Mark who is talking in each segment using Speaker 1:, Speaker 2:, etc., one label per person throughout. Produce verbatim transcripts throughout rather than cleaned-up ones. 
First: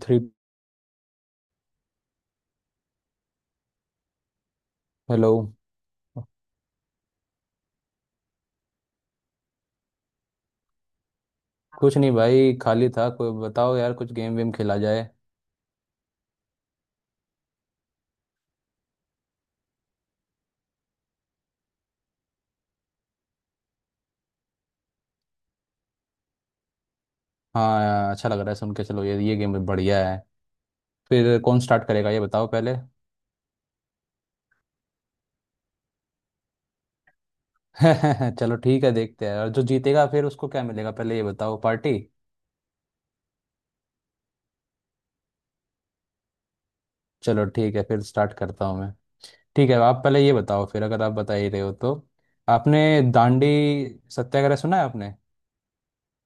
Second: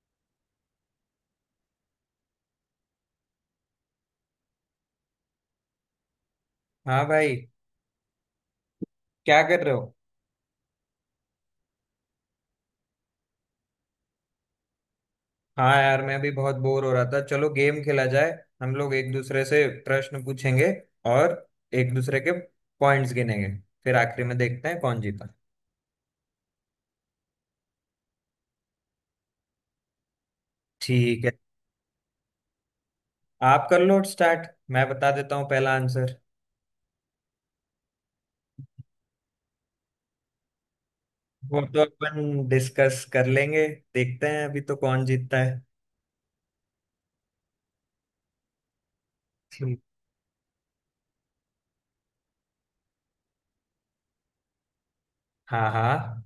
Speaker 1: Three. Hello.
Speaker 2: हाँ भाई, क्या कर रहे हो?
Speaker 1: कुछ नहीं भाई, खाली था। कोई बताओ यार, कुछ गेम वेम खेला जाए।
Speaker 2: हाँ यार, मैं भी बहुत बोर हो रहा था। चलो गेम खेला जाए। हम लोग एक दूसरे से प्रश्न पूछेंगे और एक दूसरे के पॉइंट्स गिनेंगे। फिर आखिरी में देखते हैं कौन जीता।
Speaker 1: हाँ, अच्छा लग रहा है सुन के। चलो ये ये गेम बढ़िया है।
Speaker 2: ठीक है,
Speaker 1: फिर कौन स्टार्ट करेगा ये बताओ पहले।
Speaker 2: आप कर लो स्टार्ट, मैं बता देता हूँ पहला आंसर।
Speaker 1: चलो ठीक है, देखते हैं। और जो जीतेगा फिर उसको क्या मिलेगा, पहले ये बताओ,
Speaker 2: वो तो
Speaker 1: पार्टी?
Speaker 2: अपन डिस्कस कर लेंगे, देखते हैं अभी तो कौन जीतता है।
Speaker 1: चलो ठीक है, फिर स्टार्ट करता हूँ मैं। ठीक है,
Speaker 2: ठीक।
Speaker 1: आप पहले ये बताओ, फिर अगर आप बता ही रहे हो तो। आपने दांडी सत्याग्रह सुना है आपने?
Speaker 2: हाँ हाँ।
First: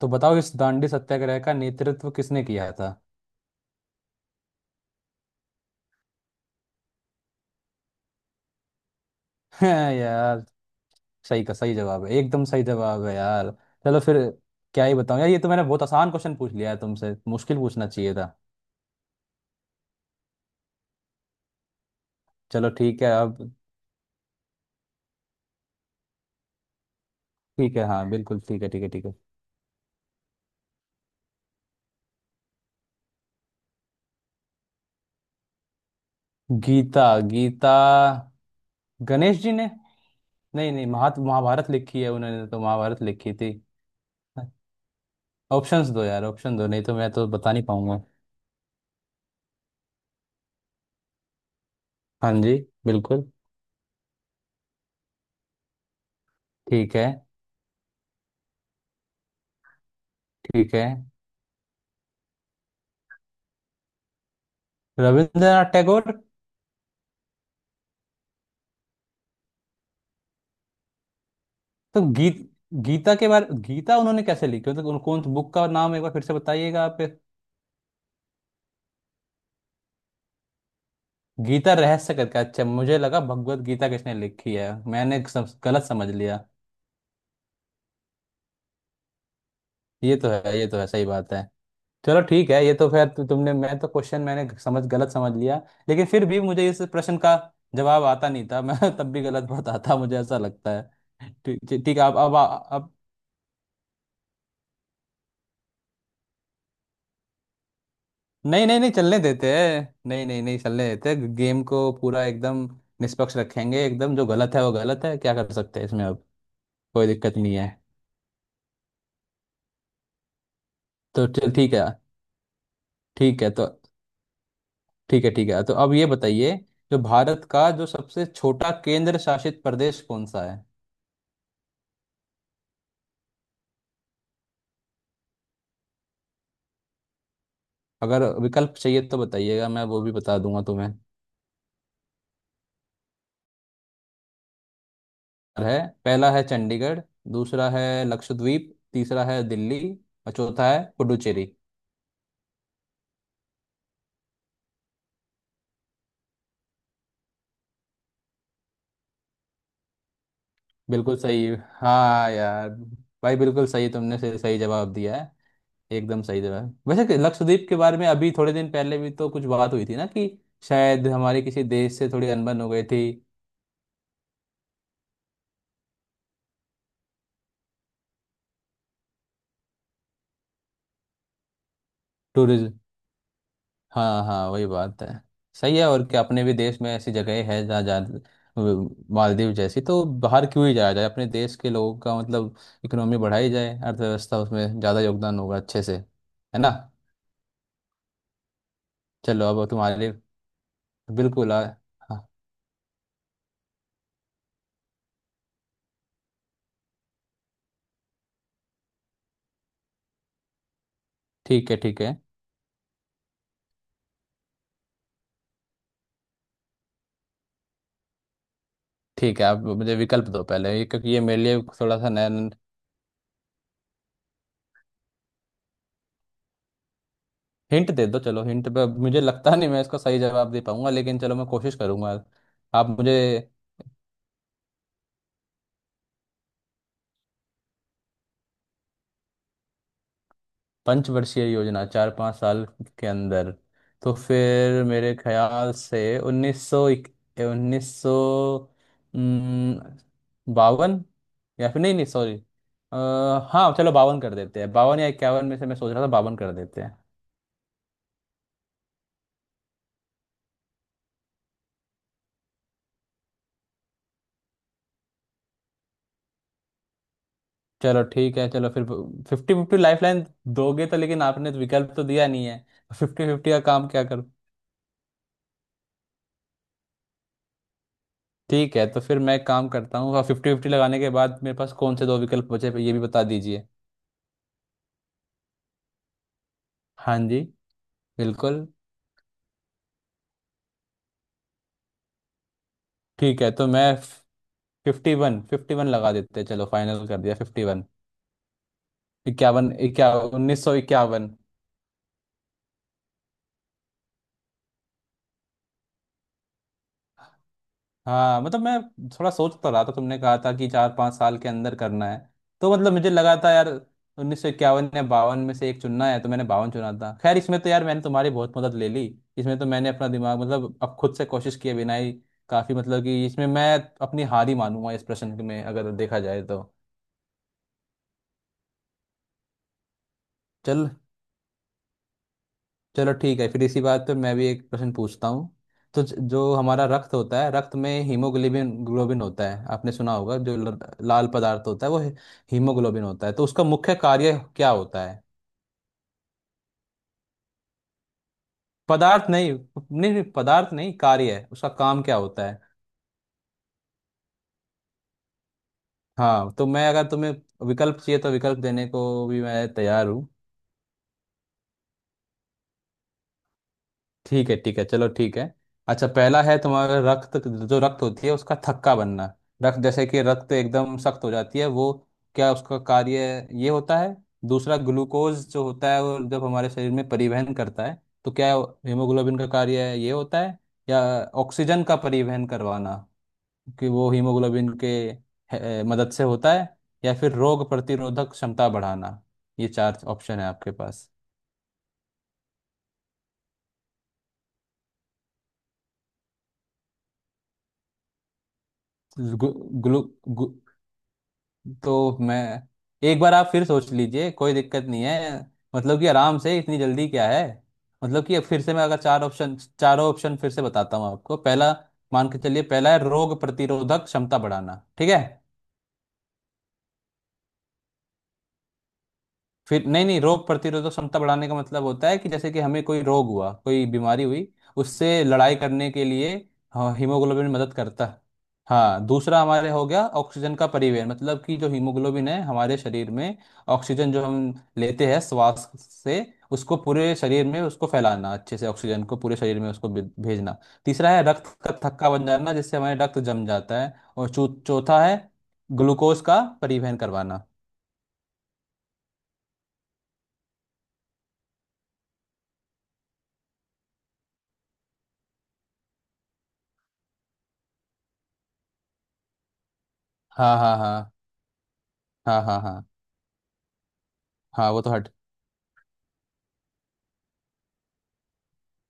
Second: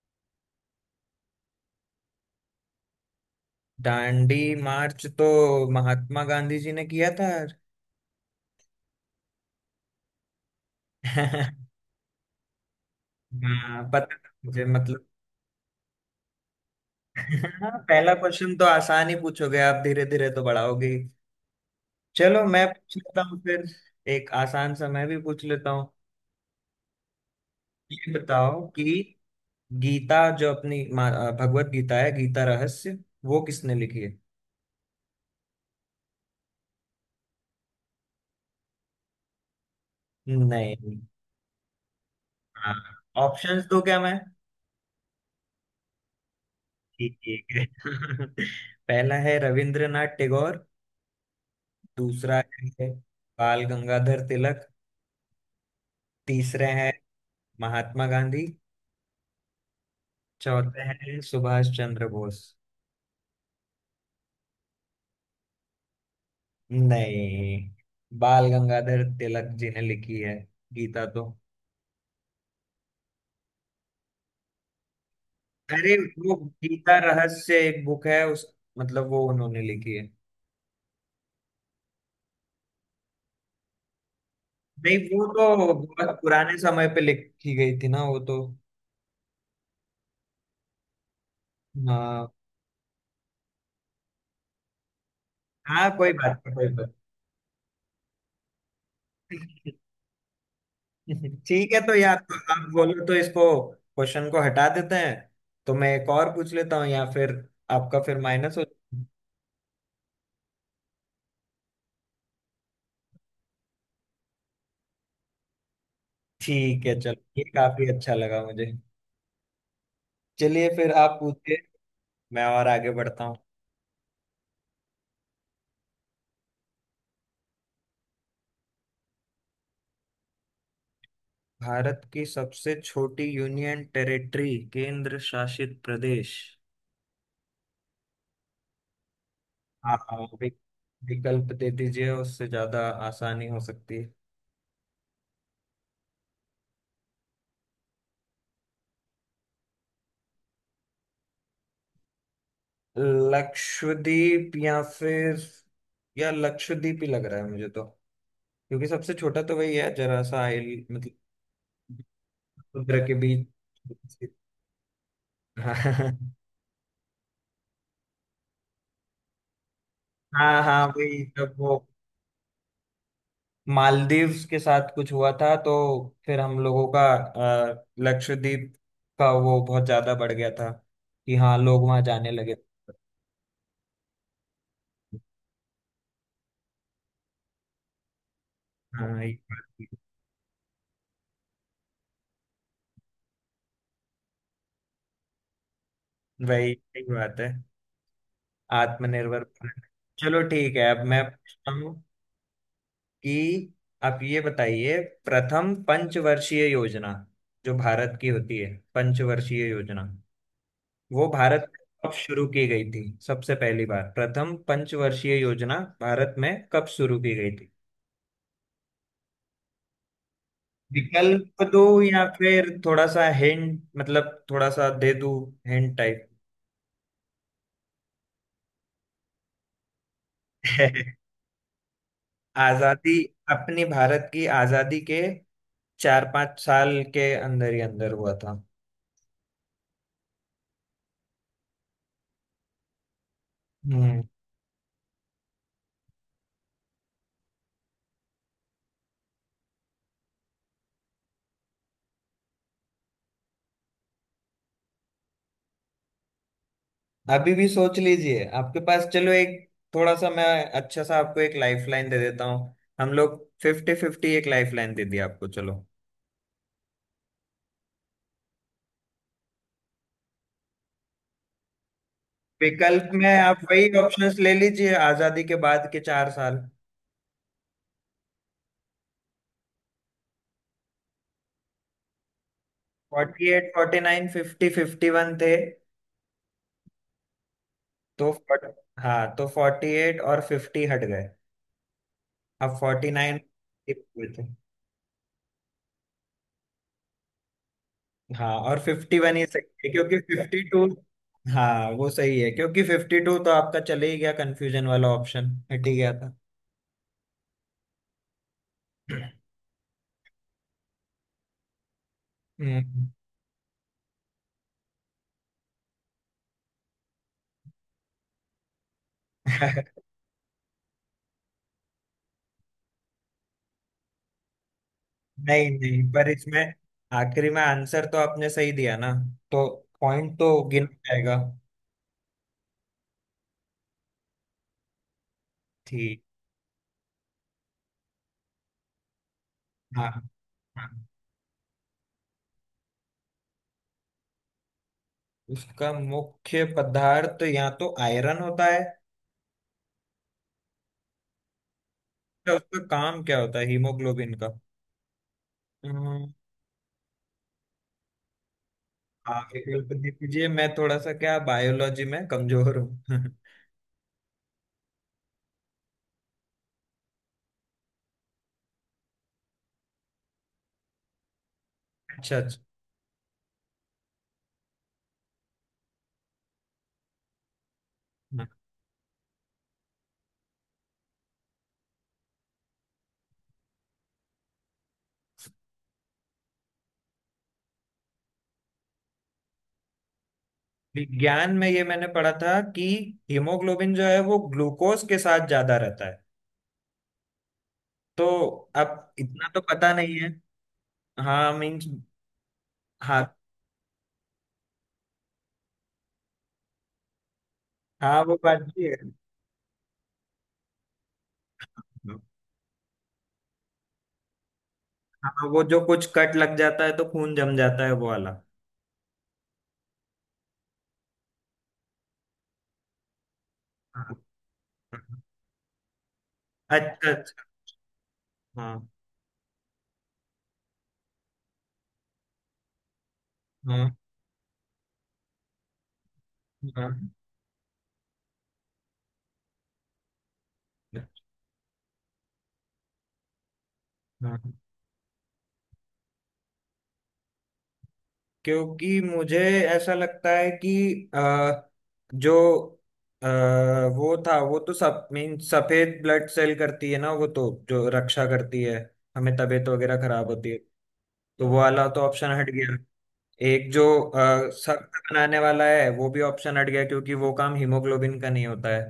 Speaker 1: तो बताओ, इस दांडी सत्याग्रह का नेतृत्व किसने किया था?
Speaker 2: दांडी मार्च तो महात्मा गांधी जी ने किया था यार।
Speaker 1: यार, सही का सही जवाब है, एकदम सही जवाब है यार।
Speaker 2: हाँ
Speaker 1: चलो
Speaker 2: पता
Speaker 1: फिर।
Speaker 2: था मुझे,
Speaker 1: क्या ही
Speaker 2: मतलब
Speaker 1: बताऊं यार, ये तो मैंने बहुत आसान क्वेश्चन पूछ लिया है, तुमसे मुश्किल
Speaker 2: हाँ,
Speaker 1: पूछना चाहिए
Speaker 2: पहला
Speaker 1: था।
Speaker 2: क्वेश्चन तो आसान ही पूछोगे आप, धीरे धीरे तो बढ़ाओगे ही। चलो मैं
Speaker 1: चलो
Speaker 2: पूछ
Speaker 1: ठीक है
Speaker 2: लेता हूँ
Speaker 1: अब।
Speaker 2: फिर। एक आसान सा मैं भी पूछ लेता हूँ।
Speaker 1: ठीक है, हाँ
Speaker 2: ये
Speaker 1: बिल्कुल, ठीक
Speaker 2: बताओ
Speaker 1: है ठीक
Speaker 2: कि
Speaker 1: है ठीक है।
Speaker 2: गीता जो अपनी मा- भगवत गीता है, गीता रहस्य, वो किसने लिखी है?
Speaker 1: गीता, गीता, गणेश जी ने। नहीं नहीं,
Speaker 2: नहीं।
Speaker 1: महात महाभारत लिखी है उन्होंने, तो
Speaker 2: हाँ,
Speaker 1: महाभारत लिखी थी।
Speaker 2: ऑप्शंस दो क्या मैं?
Speaker 1: ऑप्शंस दो यार, ऑप्शन दो, नहीं तो मैं
Speaker 2: ठीक
Speaker 1: तो बता
Speaker 2: ठीक
Speaker 1: नहीं पाऊंगा।
Speaker 2: है। पहला है रविंद्रनाथ टैगोर,
Speaker 1: हाँ
Speaker 2: दूसरा
Speaker 1: जी।
Speaker 2: है
Speaker 1: बिल्कुल।
Speaker 2: बाल गंगाधर तिलक, तीसरे हैं
Speaker 1: ठीक है
Speaker 2: महात्मा गांधी,
Speaker 1: ठीक
Speaker 2: चौथे
Speaker 1: है।
Speaker 2: हैं सुभाष चंद्र बोस।
Speaker 1: रविंद्रनाथ टैगोर।
Speaker 2: नहीं, बाल गंगाधर तिलक जी ने लिखी है गीता तो।
Speaker 1: तो गीत गीता के बारे, गीता उन्होंने कैसे लिखी मतलब, कौन कौन बुक का नाम
Speaker 2: अरे
Speaker 1: एक बार फिर से
Speaker 2: वो
Speaker 1: बताइएगा
Speaker 2: गीता
Speaker 1: आप।
Speaker 2: रहस्य एक बुक है, उस मतलब वो उन्होंने लिखी है।
Speaker 1: गीता रहस्य करके, अच्छा। मुझे लगा भगवत गीता किसने लिखी है,
Speaker 2: नहीं,
Speaker 1: मैंने
Speaker 2: वो
Speaker 1: सब
Speaker 2: तो
Speaker 1: गलत समझ
Speaker 2: बहुत
Speaker 1: लिया।
Speaker 2: पुराने समय पे लिखी गई थी ना वो तो।
Speaker 1: ये तो है, ये तो है, सही बात है। चलो
Speaker 2: हाँ
Speaker 1: ठीक है, ये तो फिर तु, तुमने, मैं तो क्वेश्चन मैंने समझ गलत समझ लिया।
Speaker 2: हाँ।
Speaker 1: लेकिन
Speaker 2: कोई
Speaker 1: फिर भी
Speaker 2: बात नहीं,
Speaker 1: मुझे
Speaker 2: कोई
Speaker 1: इस
Speaker 2: बात
Speaker 1: प्रश्न का जवाब आता नहीं था। मैं तब भी गलत बताता, मुझे ऐसा लगता है।
Speaker 2: नहीं। ठीक है
Speaker 1: ठीक
Speaker 2: तो
Speaker 1: ठीक,
Speaker 2: यार,
Speaker 1: आप
Speaker 2: तो आप
Speaker 1: अब।
Speaker 2: बोलो तो इसको क्वेश्चन को हटा देते हैं तो मैं एक और पूछ लेता हूँ, या फिर आपका फिर माइनस हो।
Speaker 1: नहीं नहीं नहीं चलने देते हैं, नहीं नहीं नहीं चलने देते हैं। गेम को पूरा एकदम निष्पक्ष रखेंगे, एकदम। जो गलत है वो गलत है, क्या कर सकते हैं इसमें अब।
Speaker 2: ठीक है,
Speaker 1: कोई
Speaker 2: चलो
Speaker 1: दिक्कत
Speaker 2: ये
Speaker 1: नहीं है।
Speaker 2: काफी अच्छा लगा मुझे। चलिए फिर आप
Speaker 1: तो चल
Speaker 2: पूछिए।
Speaker 1: ठीक है।
Speaker 2: मैं और आगे बढ़ता हूँ।
Speaker 1: ठीक है तो। ठीक है ठीक है, तो अब ये बताइए, जो भारत का जो सबसे छोटा केंद्र शासित प्रदेश कौन सा है?
Speaker 2: भारत की सबसे छोटी यूनियन टेरिटरी, केंद्र शासित प्रदेश।
Speaker 1: अगर विकल्प चाहिए तो बताइएगा, मैं
Speaker 2: हाँ,
Speaker 1: वो भी बता
Speaker 2: वि-
Speaker 1: दूंगा तुम्हें।
Speaker 2: विकल्प दे दीजिए, उससे ज्यादा आसानी हो सकती है।
Speaker 1: है। पहला है चंडीगढ़, दूसरा है लक्षद्वीप, तीसरा है दिल्ली, और चौथा है पुडुचेरी।
Speaker 2: लक्षद्वीप, या फिर या लक्षद्वीप ही लग रहा है मुझे तो, क्योंकि सबसे छोटा तो वही है, जरा सा आइल मतलब
Speaker 1: बिल्कुल सही, हाँ यार।
Speaker 2: समुद्र के
Speaker 1: भाई
Speaker 2: बीच।
Speaker 1: बिल्कुल सही, तुमने से सही जवाब दिया है।
Speaker 2: हाँ।
Speaker 1: एकदम सही जवाब। वैसे कि लक्षद्वीप के बारे में अभी थोड़े दिन पहले भी तो कुछ बात हुई थी ना, कि
Speaker 2: हाँ हाँ,
Speaker 1: शायद
Speaker 2: वही
Speaker 1: हमारे
Speaker 2: सब
Speaker 1: किसी
Speaker 2: वो
Speaker 1: देश से थोड़ी अनबन हो गई थी।
Speaker 2: मालदीव्स के साथ कुछ हुआ था, तो फिर हम लोगों का अ, लक्षद्वीप का वो बहुत ज्यादा बढ़ गया था कि हाँ, लोग वहां जाने लगे।
Speaker 1: टूरिज्म। हाँ हाँ, वही बात है। सही है। और क्या अपने भी देश में ऐसी जगह है जहाँ जा,
Speaker 2: हाँ ये
Speaker 1: मालदीव
Speaker 2: बात
Speaker 1: जैसी?
Speaker 2: भी-
Speaker 1: तो बाहर क्यों ही जाया जाए, अपने देश के लोगों का मतलब इकोनॉमी बढ़ाई जाए, अर्थव्यवस्था उसमें ज़्यादा योगदान होगा अच्छे से, है ना।
Speaker 2: वही सही बात है। आत्मनिर्भर
Speaker 1: चलो, अब
Speaker 2: भारत।
Speaker 1: तुम्हारे लिए।
Speaker 2: चलो ठीक है, अब मैं
Speaker 1: बिल्कुल आ-
Speaker 2: पूछता हूँ
Speaker 1: हाँ।
Speaker 2: कि आप ये बताइए, प्रथम पंचवर्षीय योजना, जो भारत की होती है पंचवर्षीय योजना, वो भारत
Speaker 1: ठीक है
Speaker 2: में
Speaker 1: ठीक
Speaker 2: कब
Speaker 1: है
Speaker 2: शुरू की गई थी? सबसे पहली बार प्रथम पंचवर्षीय योजना भारत में कब शुरू की गई?
Speaker 1: ठीक है। आप मुझे विकल्प दो पहले ये, क्योंकि ये मेरे लिए
Speaker 2: विकल्प दूं
Speaker 1: थोड़ा सा
Speaker 2: या
Speaker 1: नया।
Speaker 2: फिर थोड़ा सा हिंट, मतलब थोड़ा सा दे दूं, हिंट टाइप।
Speaker 1: हिंट दे दो, चलो हिंट पे। मुझे लगता नहीं मैं इसका सही जवाब दे पाऊंगा, लेकिन चलो मैं कोशिश करूंगा। आप
Speaker 2: आजादी,
Speaker 1: मुझे,
Speaker 2: अपनी भारत की आजादी के चार पांच साल के अंदर ही अंदर हुआ था।
Speaker 1: पंचवर्षीय योजना, चार पाँच साल के अंदर। तो
Speaker 2: हम्म।
Speaker 1: फिर मेरे ख्याल से उन्नीस सौ उन्नीस सौ बावन, या फिर नहीं नहीं सॉरी। हाँ चलो बावन कर देते हैं, बावन या इक्यावन में से, मैं सोच रहा था, बावन कर देते हैं।
Speaker 2: अभी भी सोच लीजिए, आपके पास चलो एक थोड़ा सा मैं, अच्छा सा आपको एक लाइफलाइन दे देता हूँ। हम लोग फिफ्टी फिफ्टी एक लाइफलाइन दे दी आपको, चलो।
Speaker 1: चलो ठीक है, चलो फिर। फिफ्टी फिफ्टी लाइफ लाइन दोगे तो, लेकिन आपने तो विकल्प तो दिया नहीं है।
Speaker 2: विकल्प
Speaker 1: फिफ्टी
Speaker 2: में
Speaker 1: फिफ्टी
Speaker 2: आप
Speaker 1: का काम
Speaker 2: वही
Speaker 1: क्या करूं?
Speaker 2: ऑप्शंस ले लीजिए, आजादी के बाद के चार साल।
Speaker 1: ठीक है, तो फिर मैं एक काम करता हूँ, और फिफ्टी फिफ्टी लगाने के बाद मेरे पास कौन से दो विकल्प बचे, ये भी बता
Speaker 2: फोर्टी
Speaker 1: दीजिए।
Speaker 2: Eight, forty nine, fifty, fifty one थे।
Speaker 1: हाँ जी।
Speaker 2: तो
Speaker 1: बिल्कुल।
Speaker 2: फोर्टी, हाँ, तो फोर्टी एट और फिफ्टी हट गए। अब फोर्टी नाइन
Speaker 1: ठीक है, तो मैं
Speaker 2: थे।
Speaker 1: फिफ्टी वन फिफ्टी वन लगा देते हैं, चलो फाइनल कर दिया, फिफ्टी वन।
Speaker 2: हाँ, और फिफ्टी वन ही सही
Speaker 1: इक्यावन
Speaker 2: है
Speaker 1: इक्या
Speaker 2: क्योंकि फिफ्टी
Speaker 1: उन्नीस सौ
Speaker 2: टू,
Speaker 1: इक्यावन
Speaker 2: हाँ वो सही है, क्योंकि फिफ्टी टू तो आपका चले ही गया, कंफ्यूजन वाला ऑप्शन हट ही गया था।
Speaker 1: हाँ मतलब मैं थोड़ा सोच तो रहा था, तुमने कहा था कि चार पाँच साल के अंदर करना है। तो मतलब
Speaker 2: हम्म।
Speaker 1: मुझे लगा था यार उन्नीस सौ इक्यावन या बावन में से एक चुनना है, तो मैंने बावन चुना था। खैर इसमें तो यार, मैंने तुम्हारी बहुत मदद ले ली। इसमें तो मैंने अपना दिमाग मतलब, अब खुद से कोशिश किए बिना ही काफ़ी मतलब, कि इसमें मैं अपनी हार ही मानूंगा इस प्रश्न में,
Speaker 2: नहीं
Speaker 1: अगर
Speaker 2: नहीं,
Speaker 1: देखा
Speaker 2: पर
Speaker 1: जाए
Speaker 2: इसमें
Speaker 1: तो।
Speaker 2: आखिरी में आंसर तो आपने सही दिया ना, तो पॉइंट तो गिन
Speaker 1: चल,
Speaker 2: जाएगा।
Speaker 1: चलो ठीक है। फिर इसी बात पे मैं भी एक प्रश्न पूछता हूँ। तो ज-
Speaker 2: ठीक।
Speaker 1: जो हमारा रक्त होता है, रक्त में हीमोग्लोबिन ग्लोबिन होता है, आपने
Speaker 2: हाँ
Speaker 1: सुना होगा।
Speaker 2: हाँ।
Speaker 1: जो ल- लाल पदार्थ होता है वो ही- हीमोग्लोबिन होता है, तो उसका मुख्य कार्य क्या होता है?
Speaker 2: उसका मुख्य पदार्थ या तो आयरन होता है।
Speaker 1: पदार्थ नहीं नहीं नहीं, पदार्थ नहीं कार्य है, उसका काम क्या होता
Speaker 2: या
Speaker 1: है?
Speaker 2: उसका काम क्या होता है हीमोग्लोबिन। हम्म,
Speaker 1: हाँ तो मैं, अगर तुम्हें विकल्प चाहिए तो विकल्प देने को भी
Speaker 2: आप एक
Speaker 1: मैं
Speaker 2: हेल्प
Speaker 1: तैयार
Speaker 2: दे
Speaker 1: हूँ।
Speaker 2: दीजिए, मैं थोड़ा सा क्या बायोलॉजी में कमजोर हूँ।
Speaker 1: ठीक है ठीक है, चलो ठीक है। अच्छा, पहला है तुम्हारा रक्त, जो रक्त होती है उसका थक्का बनना, रक्त जैसे कि रक्त एकदम सख्त हो जाती है वो,
Speaker 2: अच्छा
Speaker 1: क्या
Speaker 2: अच्छा।
Speaker 1: उसका कार्य ये होता है? दूसरा, ग्लूकोज जो होता है वो जब हमारे शरीर में परिवहन करता है, तो
Speaker 2: हाँ।
Speaker 1: क्या हीमोग्लोबिन का कार्य ये होता है? या ऑक्सीजन का परिवहन करवाना, कि वो हीमोग्लोबिन के अ, मदद से होता है? या फिर रोग प्रतिरोधक क्षमता बढ़ाना? ये चार ऑप्शन है आपके पास।
Speaker 2: विज्ञान में ये मैंने पढ़ा था कि हीमोग्लोबिन जो है वो ग्लूकोज के साथ ज्यादा रहता है तो, अब इतना
Speaker 1: ग्लू,
Speaker 2: तो पता
Speaker 1: ग्लू,
Speaker 2: नहीं है। हाँ मीन्स।
Speaker 1: तो मैं, एक
Speaker 2: हाँ
Speaker 1: बार आप फिर सोच लीजिए, कोई दिक्कत नहीं है। मतलब कि आराम से, इतनी जल्दी क्या है।
Speaker 2: हाँ,
Speaker 1: मतलब कि
Speaker 2: वो
Speaker 1: अब
Speaker 2: बात
Speaker 1: फिर से मैं
Speaker 2: भी है।
Speaker 1: अगर चार ऑप्शन, चारों ऑप्शन फिर से बताता हूँ आपको। पहला मान के चलिए, पहला है रोग प्रतिरोधक क्षमता बढ़ाना, ठीक है?
Speaker 2: हाँ, वो जो कुछ कट लग जाता है तो खून जम जाता है वो वाला।
Speaker 1: फिर नहीं नहीं, रोग प्रतिरोधक क्षमता बढ़ाने का मतलब होता है कि जैसे कि हमें कोई रोग हुआ, कोई
Speaker 2: हाँ।
Speaker 1: बीमारी हुई, उससे लड़ाई करने के लिए हाँ,
Speaker 2: अच्छा अच्छा।
Speaker 1: हीमोग्लोबिन मदद करता है।
Speaker 2: हाँ
Speaker 1: हाँ, दूसरा हमारे हो गया ऑक्सीजन का परिवहन, मतलब कि जो हीमोग्लोबिन है हमारे शरीर में,
Speaker 2: हाँ
Speaker 1: ऑक्सीजन जो हम लेते हैं श्वास से उसको
Speaker 2: हाँ।
Speaker 1: पूरे शरीर में उसको फैलाना अच्छे से, ऑक्सीजन को पूरे शरीर में उसको भे- भेजना। तीसरा है रक्त का थक्का बन जाना, जिससे हमारे रक्त जम जाता है, और चौ-
Speaker 2: हाँ।
Speaker 1: चौथा है ग्लूकोज का परिवहन करवाना।
Speaker 2: क्योंकि मुझे ऐसा लगता है कि अ, जो अ, वो था, वो तो सब मीन सफेद ब्लड सेल करती है ना वो तो, जो रक्षा करती है हमें तबीयत वगैरह खराब होती
Speaker 1: हाँ
Speaker 2: है,
Speaker 1: हाँ हाँ।
Speaker 2: तो वो वाला तो ऑप्शन
Speaker 1: हाँ
Speaker 2: हट
Speaker 1: हाँ
Speaker 2: गया।
Speaker 1: हाँ।
Speaker 2: एक जो अ,
Speaker 1: हाँ वो
Speaker 2: सख्त
Speaker 1: तो हट।
Speaker 2: बनाने वाला है वो भी ऑप्शन हट गया, क्योंकि वो काम हीमोग्लोबिन का नहीं होता है।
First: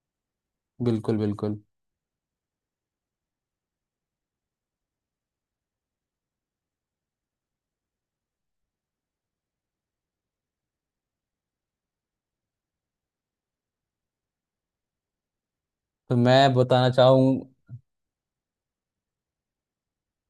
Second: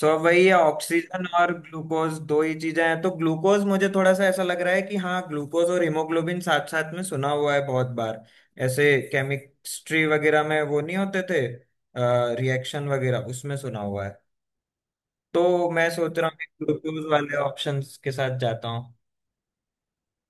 Speaker 2: सो अब वही है,
Speaker 1: बिल्कुल
Speaker 2: ऑक्सीजन और
Speaker 1: बिल्कुल।
Speaker 2: ग्लूकोज दो ही चीजें हैं। तो ग्लूकोज मुझे थोड़ा सा ऐसा लग रहा है कि हाँ, ग्लूकोज और हीमोग्लोबिन साथ साथ में सुना हुआ है बहुत बार, ऐसे केमिस्ट्री वगैरह में वो नहीं होते थे, रिएक्शन वगैरह उसमें सुना हुआ है। तो मैं
Speaker 1: तो
Speaker 2: सोच रहा हूँ कि
Speaker 1: मैं बताना
Speaker 2: ग्लूकोज वाले
Speaker 1: चाहूँ
Speaker 2: ऑप्शंस के साथ जाता हूँ।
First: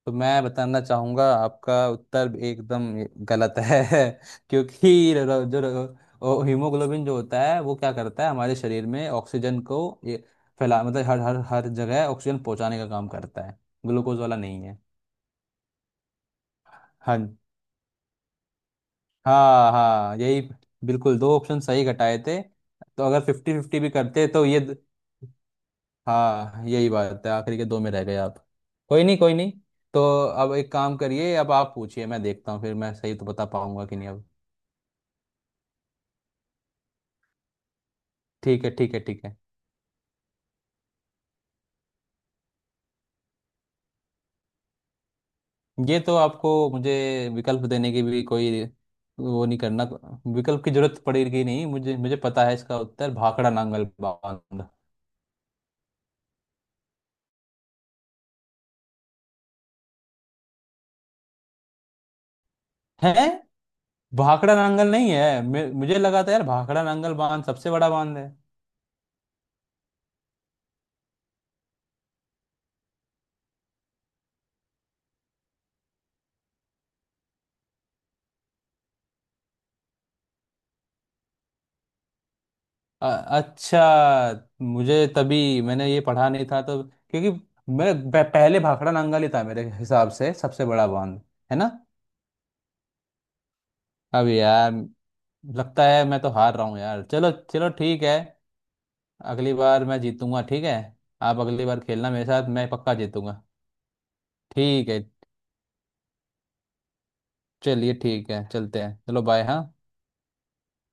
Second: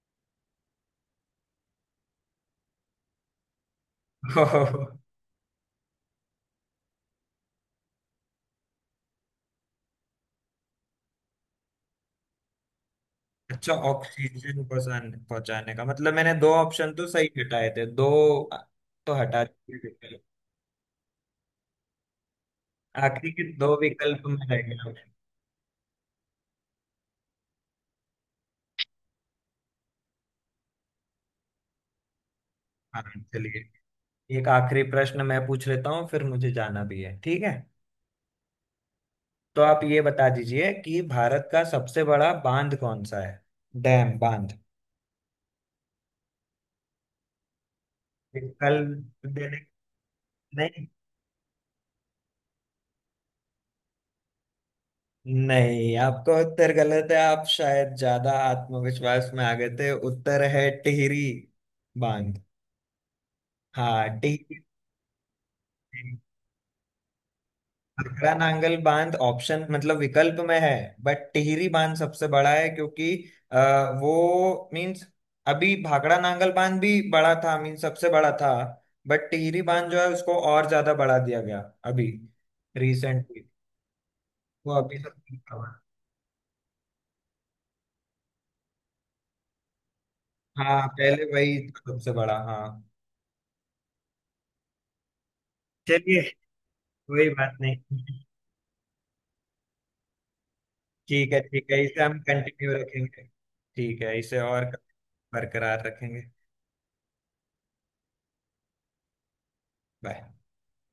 Speaker 1: तो मैं बताना चाहूंगा, आपका उत्तर एकदम गलत है। क्योंकि र- र- जो र- ओ- हीमोग्लोबिन जो होता है वो क्या करता है, हमारे शरीर में ऑक्सीजन को ये फैला मतलब हर हर हर जगह ऑक्सीजन पहुंचाने का काम करता है।
Speaker 2: अच्छा,
Speaker 1: ग्लूकोज वाला नहीं
Speaker 2: ऑक्सीजन
Speaker 1: है।
Speaker 2: पहुंचाने पहुंचाने का मतलब मैंने दो ऑप्शन तो
Speaker 1: हाँ
Speaker 2: सही हटाए थे, दो तो हटा
Speaker 1: हाँ हाँ,
Speaker 2: दिए।
Speaker 1: यही। बिल्कुल, दो ऑप्शन सही घटाए थे, तो अगर
Speaker 2: आखिरी के
Speaker 1: फिफ्टी
Speaker 2: दो
Speaker 1: फिफ्टी भी
Speaker 2: विकल्प
Speaker 1: करते तो
Speaker 2: में
Speaker 1: ये।
Speaker 2: रह गया।
Speaker 1: हाँ यही बात है, आखिरी के दो में रह गए आप। कोई नहीं, कोई नहीं। तो अब एक काम करिए, अब आप पूछिए, मैं देखता हूँ फिर मैं
Speaker 2: हाँ।
Speaker 1: सही तो बता
Speaker 2: चलिए,
Speaker 1: पाऊंगा कि नहीं अब।
Speaker 2: एक आखिरी प्रश्न मैं पूछ लेता हूँ, फिर मुझे जाना भी है, ठीक है?
Speaker 1: ठीक है ठीक है ठीक है।
Speaker 2: तो आप ये बता दीजिए कि भारत का सबसे बड़ा बांध कौन सा है? डैम, बांध।
Speaker 1: ये तो आपको मुझे विकल्प देने की भी कोई,
Speaker 2: कल
Speaker 1: वो नहीं
Speaker 2: देने।
Speaker 1: करना, विकल्प की
Speaker 2: नहीं
Speaker 1: जरूरत पड़ेगी नहीं मुझे, मुझे पता है इसका उत्तर, भाखड़ा नांगल बांध।
Speaker 2: नहीं, आपका उत्तर गलत है। आप शायद ज्यादा आत्मविश्वास में आ गए थे। उत्तर है टिहरी बांध।
Speaker 1: है?
Speaker 2: हाँ
Speaker 1: भाखड़ा
Speaker 2: टिहरी।
Speaker 1: नांगल नहीं है? मे- मुझे लगा था यार, भाखड़ा नांगल बांध सबसे बड़ा बांध है।
Speaker 2: आगरा नांगल बांध ऑप्शन मतलब विकल्प में है, बट टिहरी बांध सबसे बड़ा है, क्योंकि अ, वो मीन्स, अभी भाखड़ा नांगल बांध भी बड़ा था, मीन्स सबसे बड़ा था, बट टिहरी बांध जो है उसको और ज्यादा बढ़ा दिया गया अभी,
Speaker 1: अ-
Speaker 2: रिसेंटली।
Speaker 1: अच्छा।
Speaker 2: वो अभी
Speaker 1: मुझे
Speaker 2: सबसे
Speaker 1: तभी,
Speaker 2: बड़ा।
Speaker 1: मैंने ये पढ़ा नहीं था तो, क्योंकि मैं प- पहले भाखड़ा नांगल ही था मेरे हिसाब से
Speaker 2: है।
Speaker 1: सबसे
Speaker 2: हाँ,
Speaker 1: बड़ा बांध,
Speaker 2: पहले
Speaker 1: है
Speaker 2: वही
Speaker 1: ना?
Speaker 2: था सबसे बड़ा, हाँ।
Speaker 1: अब यार, लगता है मैं
Speaker 2: चलिए,
Speaker 1: तो हार रहा हूँ यार।
Speaker 2: कोई
Speaker 1: चलो
Speaker 2: बात
Speaker 1: चलो
Speaker 2: नहीं।
Speaker 1: ठीक है। अगली बार मैं जीतूंगा, ठीक है?
Speaker 2: ठीक
Speaker 1: आप
Speaker 2: है
Speaker 1: अगली
Speaker 2: ठीक है,
Speaker 1: बार
Speaker 2: इसे
Speaker 1: खेलना
Speaker 2: हम
Speaker 1: मेरे साथ, मैं
Speaker 2: कंटिन्यू
Speaker 1: पक्का
Speaker 2: रखेंगे।
Speaker 1: जीतूंगा।
Speaker 2: ठीक है, इसे और
Speaker 1: ठीक है।
Speaker 2: बरकरार रखेंगे।
Speaker 1: चलिए ठीक है, चलते हैं, चलो बाय, हाँ।
Speaker 2: बाय।